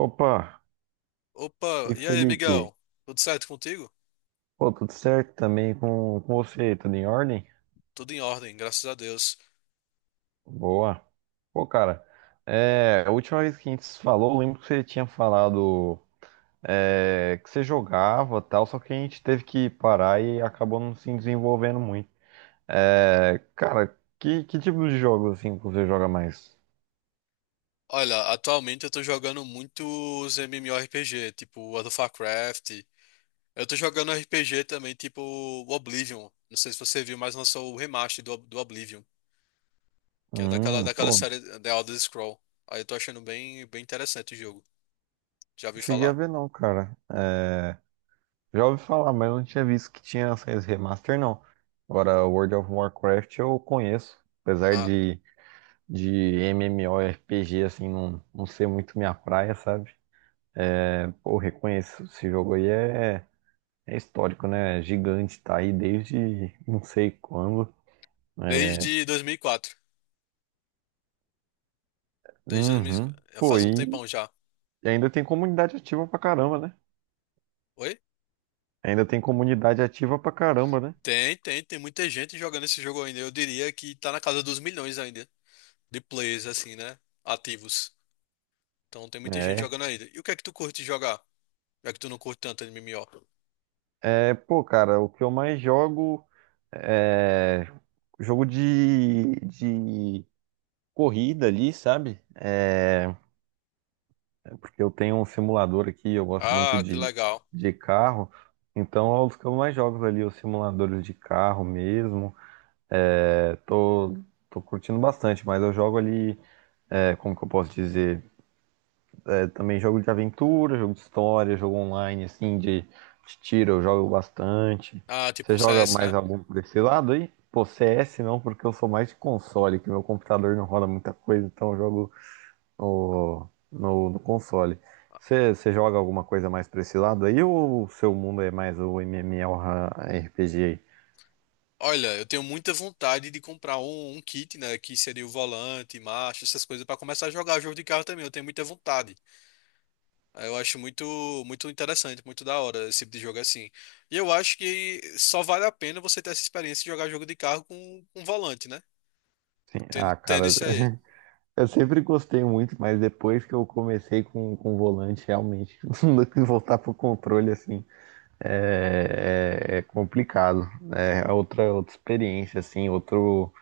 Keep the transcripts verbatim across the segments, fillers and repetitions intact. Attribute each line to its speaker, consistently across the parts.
Speaker 1: Opa,
Speaker 2: Opa,
Speaker 1: e
Speaker 2: e aí,
Speaker 1: Felipe?
Speaker 2: Miguel? Tudo certo contigo?
Speaker 1: Pô, tudo certo também com, com você? Tudo em ordem?
Speaker 2: Tudo em ordem, graças a Deus.
Speaker 1: Boa. Pô, cara, é, a última vez que a gente se falou, eu lembro que você tinha falado é, que você jogava tal, só que a gente teve que parar e acabou não se desenvolvendo muito. É, cara, que, que tipo de jogo assim que você joga mais?
Speaker 2: Olha, atualmente eu tô jogando muitos MMORPG, tipo World of Warcraft. Eu tô jogando R P G também, tipo Oblivion. Não sei se você viu, mas lançou o remaster do, do Oblivion, que é daquela,
Speaker 1: Hum,
Speaker 2: daquela
Speaker 1: pô, não
Speaker 2: série eh, The Elder Scroll. Aí eu tô achando bem, bem interessante o jogo. Já ouvi
Speaker 1: cheguei a
Speaker 2: falar?
Speaker 1: ver não, cara. Já ouvi falar, mas eu não tinha visto que tinha saído remaster, não. Agora, World of Warcraft eu conheço, apesar
Speaker 2: Ah,
Speaker 1: de, de MMORPG, assim, não, não ser muito minha praia, sabe? É, pô, reconheço, esse jogo aí é, é histórico, né? É gigante, tá aí desde não sei quando. Né?
Speaker 2: desde dois mil e quatro. Desde dois mil,
Speaker 1: Uhum. Pô,
Speaker 2: faz um
Speaker 1: e
Speaker 2: tempão já.
Speaker 1: ainda tem comunidade ativa pra caramba, né?
Speaker 2: Oi?
Speaker 1: Ainda tem comunidade ativa pra caramba, né?
Speaker 2: Tem, tem, tem muita gente jogando esse jogo ainda. Eu diria que tá na casa dos milhões ainda, de players, assim, né? Ativos. Então tem muita gente
Speaker 1: É.
Speaker 2: jogando ainda. E o que é que tu curte jogar? Já que tu não curte tanto M M O.
Speaker 1: É, pô, cara, o que eu mais jogo é jogo de, de corrida ali, sabe? É, porque eu tenho um simulador aqui, eu gosto muito
Speaker 2: Ah, que
Speaker 1: de,
Speaker 2: legal.
Speaker 1: de carro, então é os que eu mais jogo ali, os simuladores de carro mesmo. É, tô, tô curtindo bastante, mas eu jogo ali, é, como que eu posso dizer? Também jogo de aventura, jogo de história, jogo online, assim, de, de tiro, eu jogo bastante.
Speaker 2: Ah, tipo
Speaker 1: Você
Speaker 2: um
Speaker 1: joga
Speaker 2: C S,
Speaker 1: mais
Speaker 2: né?
Speaker 1: algum por esse lado aí? Pô, C S não, porque eu sou mais de console, que meu computador não roda muita coisa, então eu jogo no, no, no console. Você, você joga alguma coisa mais pra esse lado aí, ou o seu mundo é mais o MMORPG aí?
Speaker 2: Olha, eu tenho muita vontade de comprar um, um kit, né? Que seria o volante, marcha, essas coisas, pra começar a jogar jogo de carro também. Eu tenho muita vontade. Ah, eu acho muito, muito interessante, muito da hora esse tipo de jogo assim. E eu acho que só vale a pena você ter essa experiência de jogar jogo de carro com, com volante, né?
Speaker 1: Sim,
Speaker 2: Tendo,
Speaker 1: ah,
Speaker 2: tendo
Speaker 1: cara,
Speaker 2: isso aí.
Speaker 1: eu sempre gostei muito, mas depois que eu comecei com, com o volante, realmente, não dá pra voltar pro controle, assim, é, é- é complicado. Né? É outra, outra experiência, assim, outro,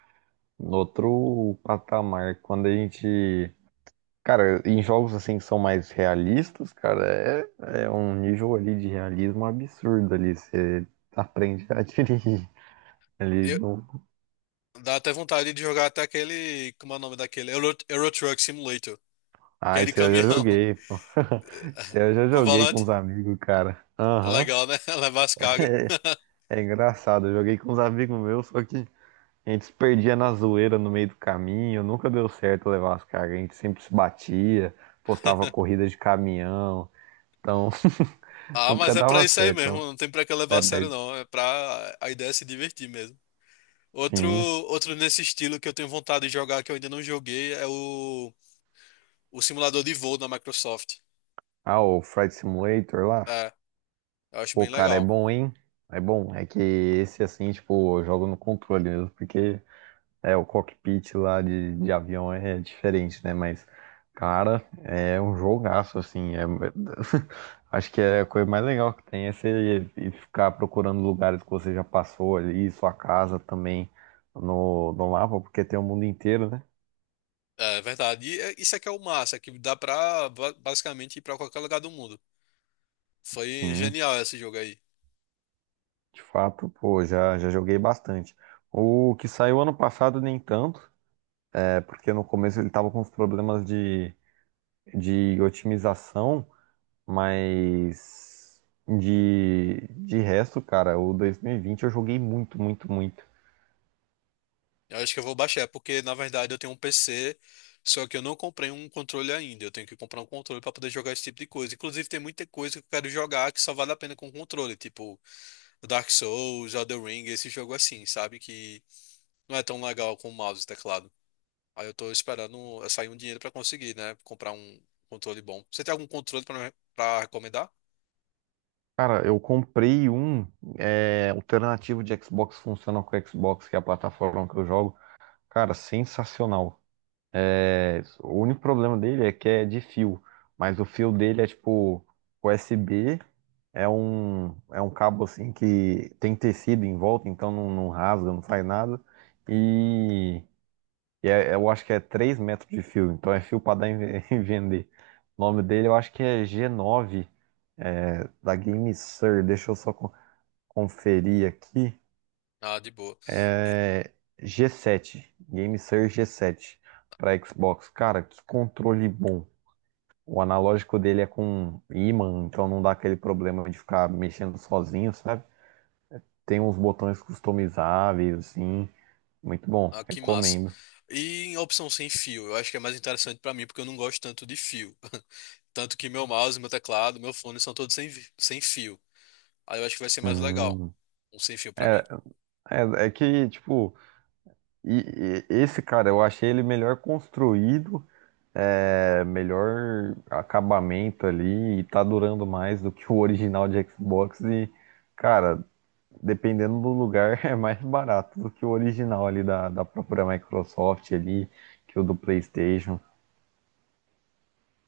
Speaker 1: outro patamar. Quando a gente. Cara, em jogos assim que são mais realistas, cara, é, é um nível ali de realismo absurdo ali. Você aprende a dirigir ali.
Speaker 2: Eu,
Speaker 1: No...
Speaker 2: Dá até vontade de jogar até aquele. Como é o nome daquele? Euro, Euro Truck Simulator. Que
Speaker 1: Ah,
Speaker 2: é de
Speaker 1: isso aí eu já
Speaker 2: caminhão.
Speaker 1: joguei, pô. Isso aí eu já
Speaker 2: Com
Speaker 1: joguei com
Speaker 2: volante.
Speaker 1: os amigos, cara. Aham.
Speaker 2: Legal, né? Levar as cargas.
Speaker 1: É engraçado, eu joguei com os amigos meus, só que. A gente se perdia na zoeira no meio do caminho, nunca deu certo levar as cargas, a gente sempre se batia, postava corrida de caminhão, então
Speaker 2: Ah,
Speaker 1: nunca
Speaker 2: mas é pra
Speaker 1: dava
Speaker 2: isso aí mesmo.
Speaker 1: certo.
Speaker 2: Não tem pra que levar
Speaker 1: É,
Speaker 2: a sério,
Speaker 1: mas
Speaker 2: não. É pra. A ideia é se divertir mesmo. Outro,
Speaker 1: sim.
Speaker 2: outro nesse estilo que eu tenho vontade de jogar que eu ainda não joguei é o, o simulador de voo da Microsoft.
Speaker 1: Ah, o Flight Simulator lá,
Speaker 2: É, eu acho
Speaker 1: pô,
Speaker 2: bem
Speaker 1: cara, é
Speaker 2: legal.
Speaker 1: bom, hein? É bom, é que esse assim, tipo, eu jogo no controle mesmo, porque é, o cockpit lá de, de avião é diferente, né? Mas, cara, é um jogaço, assim. É... Acho que é a coisa mais legal que tem é você ir- ficar procurando lugares que você já passou ali, sua casa também no, no mapa, porque tem o mundo inteiro, né?
Speaker 2: É verdade. E é- isso é que é o massa, é que dá pra ba- basicamente ir pra qualquer lugar do mundo. Foi
Speaker 1: Sim,
Speaker 2: genial esse jogo aí.
Speaker 1: de fato, pô, já, já joguei bastante. O que saiu ano passado, nem tanto, é porque no começo ele tava com uns problemas de, de otimização. Mas de, de resto, cara, o dois mil e vinte eu joguei muito, muito, muito.
Speaker 2: Eu acho que eu vou baixar, é porque na verdade eu tenho um P C, só que eu não comprei um controle ainda. Eu tenho que comprar um controle para poder jogar esse tipo de coisa. Inclusive, tem muita coisa que eu quero jogar que só vale a pena com controle, tipo Dark Souls, Elden Ring, esse jogo assim, sabe? Que não é tão legal com o mouse e teclado. Aí eu tô esperando sair um dinheiro para conseguir, né? Comprar um controle bom. Você tem algum controle para para recomendar?
Speaker 1: Cara, eu comprei um é, alternativo de Xbox, funciona com o Xbox, que é a plataforma que eu jogo. Cara, sensacional. É, o único problema dele é que é de fio, mas o fio dele é tipo U S B, é um, é um cabo assim que tem tecido em volta, então não, não rasga, não faz nada. E E é- eu acho que é três metros de fio, então é fio pra dar em ve- em vender. O nome dele eu acho que é g nove da GameSir. Deixa eu só co- conferir aqui.
Speaker 2: Ah, de boa. E-
Speaker 1: É g sete, GameSir g sete para Xbox. Cara, que controle bom. O analógico dele é com ímã, então não dá aquele problema de ficar mexendo sozinho, sabe? Tem uns botões customizáveis, assim. Muito bom,
Speaker 2: Ah, que massa.
Speaker 1: recomendo.
Speaker 2: E em opção sem fio, eu acho que é mais interessante para mim, porque eu não gosto tanto de fio. Tanto que meu mouse, meu teclado, meu fone são todos sem, vi- sem fio. Aí eu acho que vai ser mais legal.
Speaker 1: Hum,
Speaker 2: Um sem fio pra mim.
Speaker 1: é, é, é que, tipo. E, e- esse cara, eu achei ele melhor construído, é, melhor acabamento ali, e tá durando mais do que o original de Xbox. E, cara, dependendo do lugar, é mais barato do que o original ali da, da própria Microsoft ali, que o do PlayStation.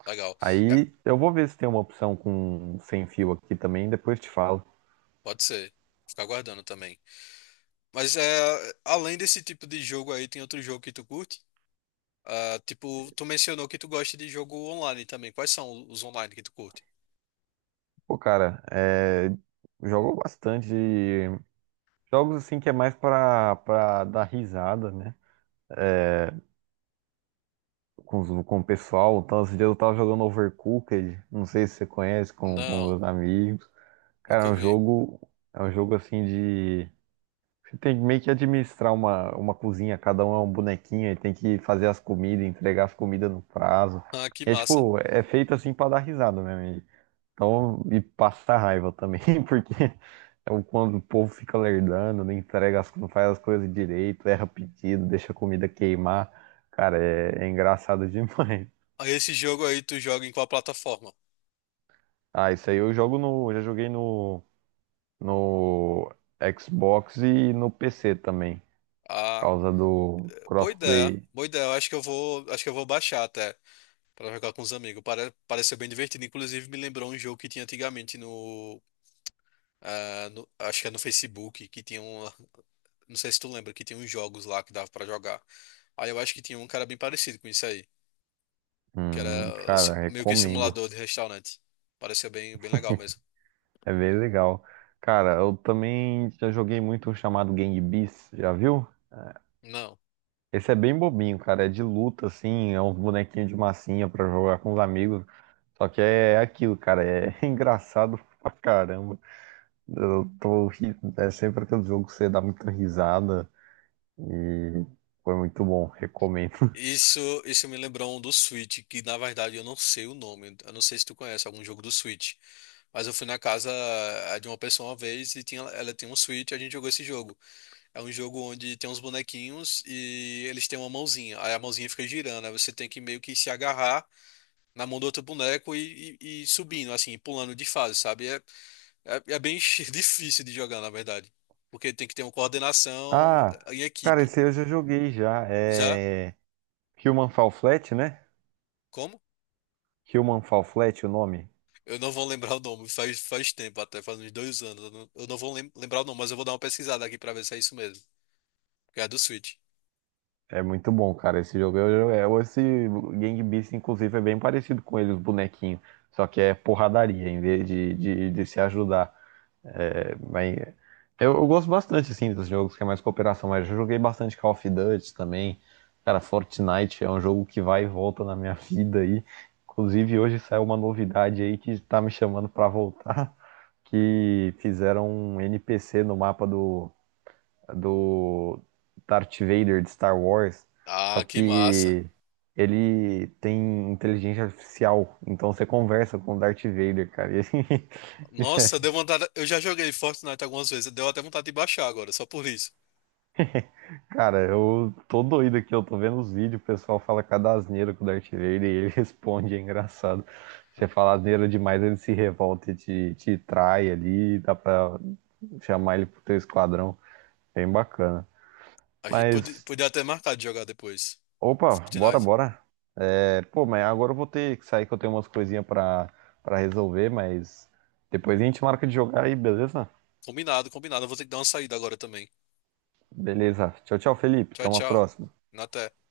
Speaker 2: Legal. É,
Speaker 1: Aí eu vou ver se tem uma opção com sem fio aqui também, depois te falo.
Speaker 2: pode ser. Ficar aguardando também. Mas é, além desse tipo de jogo aí, tem outro jogo que tu curte? Ah, tipo, tu mencionou que tu gosta de jogo online também. Quais são os online que tu curte?
Speaker 1: Pô, cara, é, jogo bastante jogos assim que é mais pra, pra dar risada, né? Com, os- com o pessoal. Então, esse dias eu tava jogando Overcooked, não sei se você conhece, com, com
Speaker 2: Não,
Speaker 1: meus amigos. Cara,
Speaker 2: nunca
Speaker 1: é um
Speaker 2: vi.
Speaker 1: jogo, é um jogo assim de. Você tem que meio que administrar uma, uma cozinha, cada um é um bonequinho e tem que fazer as comidas, entregar as comidas no prazo.
Speaker 2: Ah, que
Speaker 1: É
Speaker 2: massa.
Speaker 1: tipo, é feito assim pra dar risada mesmo. e- Então, e passar raiva também, porque é o quando o povo fica lerdando, não entrega as, não faz as coisas direito, erra pedido, deixa a comida queimar. Cara, é, é engraçado demais.
Speaker 2: Ah, esse jogo aí tu joga em qual plataforma?
Speaker 1: Ah, isso aí eu jogo no. Já joguei no, no Xbox e no P C também. Por
Speaker 2: Ah,
Speaker 1: causa do
Speaker 2: boa ideia.
Speaker 1: crossplay.
Speaker 2: Boa ideia. Eu acho que eu vou, acho que eu vou baixar até. Pra jogar com os amigos. Pare- pareceu bem divertido. Inclusive, me lembrou um jogo que tinha antigamente no, ah, no- Acho que é no Facebook, que tinha um. Não sei se tu lembra, que tinha uns jogos lá que dava pra jogar. Aí eu acho que tinha um cara bem parecido com isso aí. Que
Speaker 1: Hum,
Speaker 2: era assim,
Speaker 1: cara,
Speaker 2: meio que
Speaker 1: recomendo.
Speaker 2: simulador de restaurante. Pareceu bem, bem legal mesmo.
Speaker 1: É bem legal. Cara, eu também já joguei muito um chamado Gang Beasts, já viu?
Speaker 2: Não.
Speaker 1: Esse é bem bobinho, cara. É de luta, assim. É uns bonequinhos de massinha pra jogar com os amigos. Só que é é aquilo, cara. É engraçado pra caramba. Eu tô. ri- É sempre aquele jogo que você dá muita risada. Foi muito bom, recomendo.
Speaker 2: Isso, isso me lembrou um do Switch, que na verdade eu não sei o nome. Eu não sei se tu conhece algum jogo do Switch. Mas eu fui na casa eh, de uma pessoa uma vez e tinha, ela tinha um Switch e a gente jogou esse jogo. É um jogo onde tem uns bonequinhos e eles têm uma mãozinha. Aí a mãozinha fica girando. Aí você tem que meio que se agarrar na mão do outro boneco e, e- e subindo, assim, pulando de fase, sabe? É, é, é bem difícil de jogar, na verdade. Porque tem que ter uma coordenação
Speaker 1: Ah,
Speaker 2: em
Speaker 1: cara,
Speaker 2: equipe.
Speaker 1: esse aí eu já joguei já.
Speaker 2: Já?
Speaker 1: É Human Fall Flat, né?
Speaker 2: Como?
Speaker 1: Human Fall Flat, o nome.
Speaker 2: Eu não vou lembrar o nome. Faz, faz tempo, até faz uns dois anos. Eu não, eu não vou lem- lembrar o nome, mas eu vou dar uma pesquisada aqui pra ver se é isso mesmo. Que é do Switch.
Speaker 1: É muito bom, cara. Esse jogo eu eu- Esse Gang Beasts, inclusive, é bem parecido com ele, os bonequinhos. Só que é porradaria em vez de, de, de se ajudar. É, mas eu, eu gosto bastante, assim, dos jogos que é mais cooperação. Mas eu joguei bastante Call of Duty também. Cara, Fortnite é um jogo que vai e volta na minha vida aí. Inclusive, hoje saiu uma novidade aí que tá me chamando pra voltar. Que fizeram um N P C no mapa do, do Darth Vader de Star Wars, só
Speaker 2: Ah, que massa.
Speaker 1: que ele tem inteligência artificial, então você conversa com o Darth Vader, cara. E,
Speaker 2: Nossa, deu vontade. Eu já joguei Fortnite algumas vezes, deu até vontade de baixar agora, só por isso.
Speaker 1: cara, eu tô doido aqui, eu tô vendo os vídeos, o pessoal fala cada asneira com o Darth Vader e ele responde, é engraçado. Você fala asneira demais, ele se revolta e te, te trai ali, dá pra chamar ele pro teu esquadrão. Bem bacana.
Speaker 2: A gente pode-
Speaker 1: Mas,
Speaker 2: podia até marcar de jogar depois.
Speaker 1: opa, bora,
Speaker 2: Fortnite.
Speaker 1: bora. É, pô, mas agora eu vou ter que sair que eu tenho umas coisinhas pra, pra resolver, mas depois a gente marca de jogar aí, beleza?
Speaker 2: Combinado, combinado. Eu vou ter que dar uma saída agora também.
Speaker 1: Beleza. Tchau, tchau, Felipe.
Speaker 2: Tchau,
Speaker 1: Até uma
Speaker 2: tchau.
Speaker 1: próxima.
Speaker 2: Até.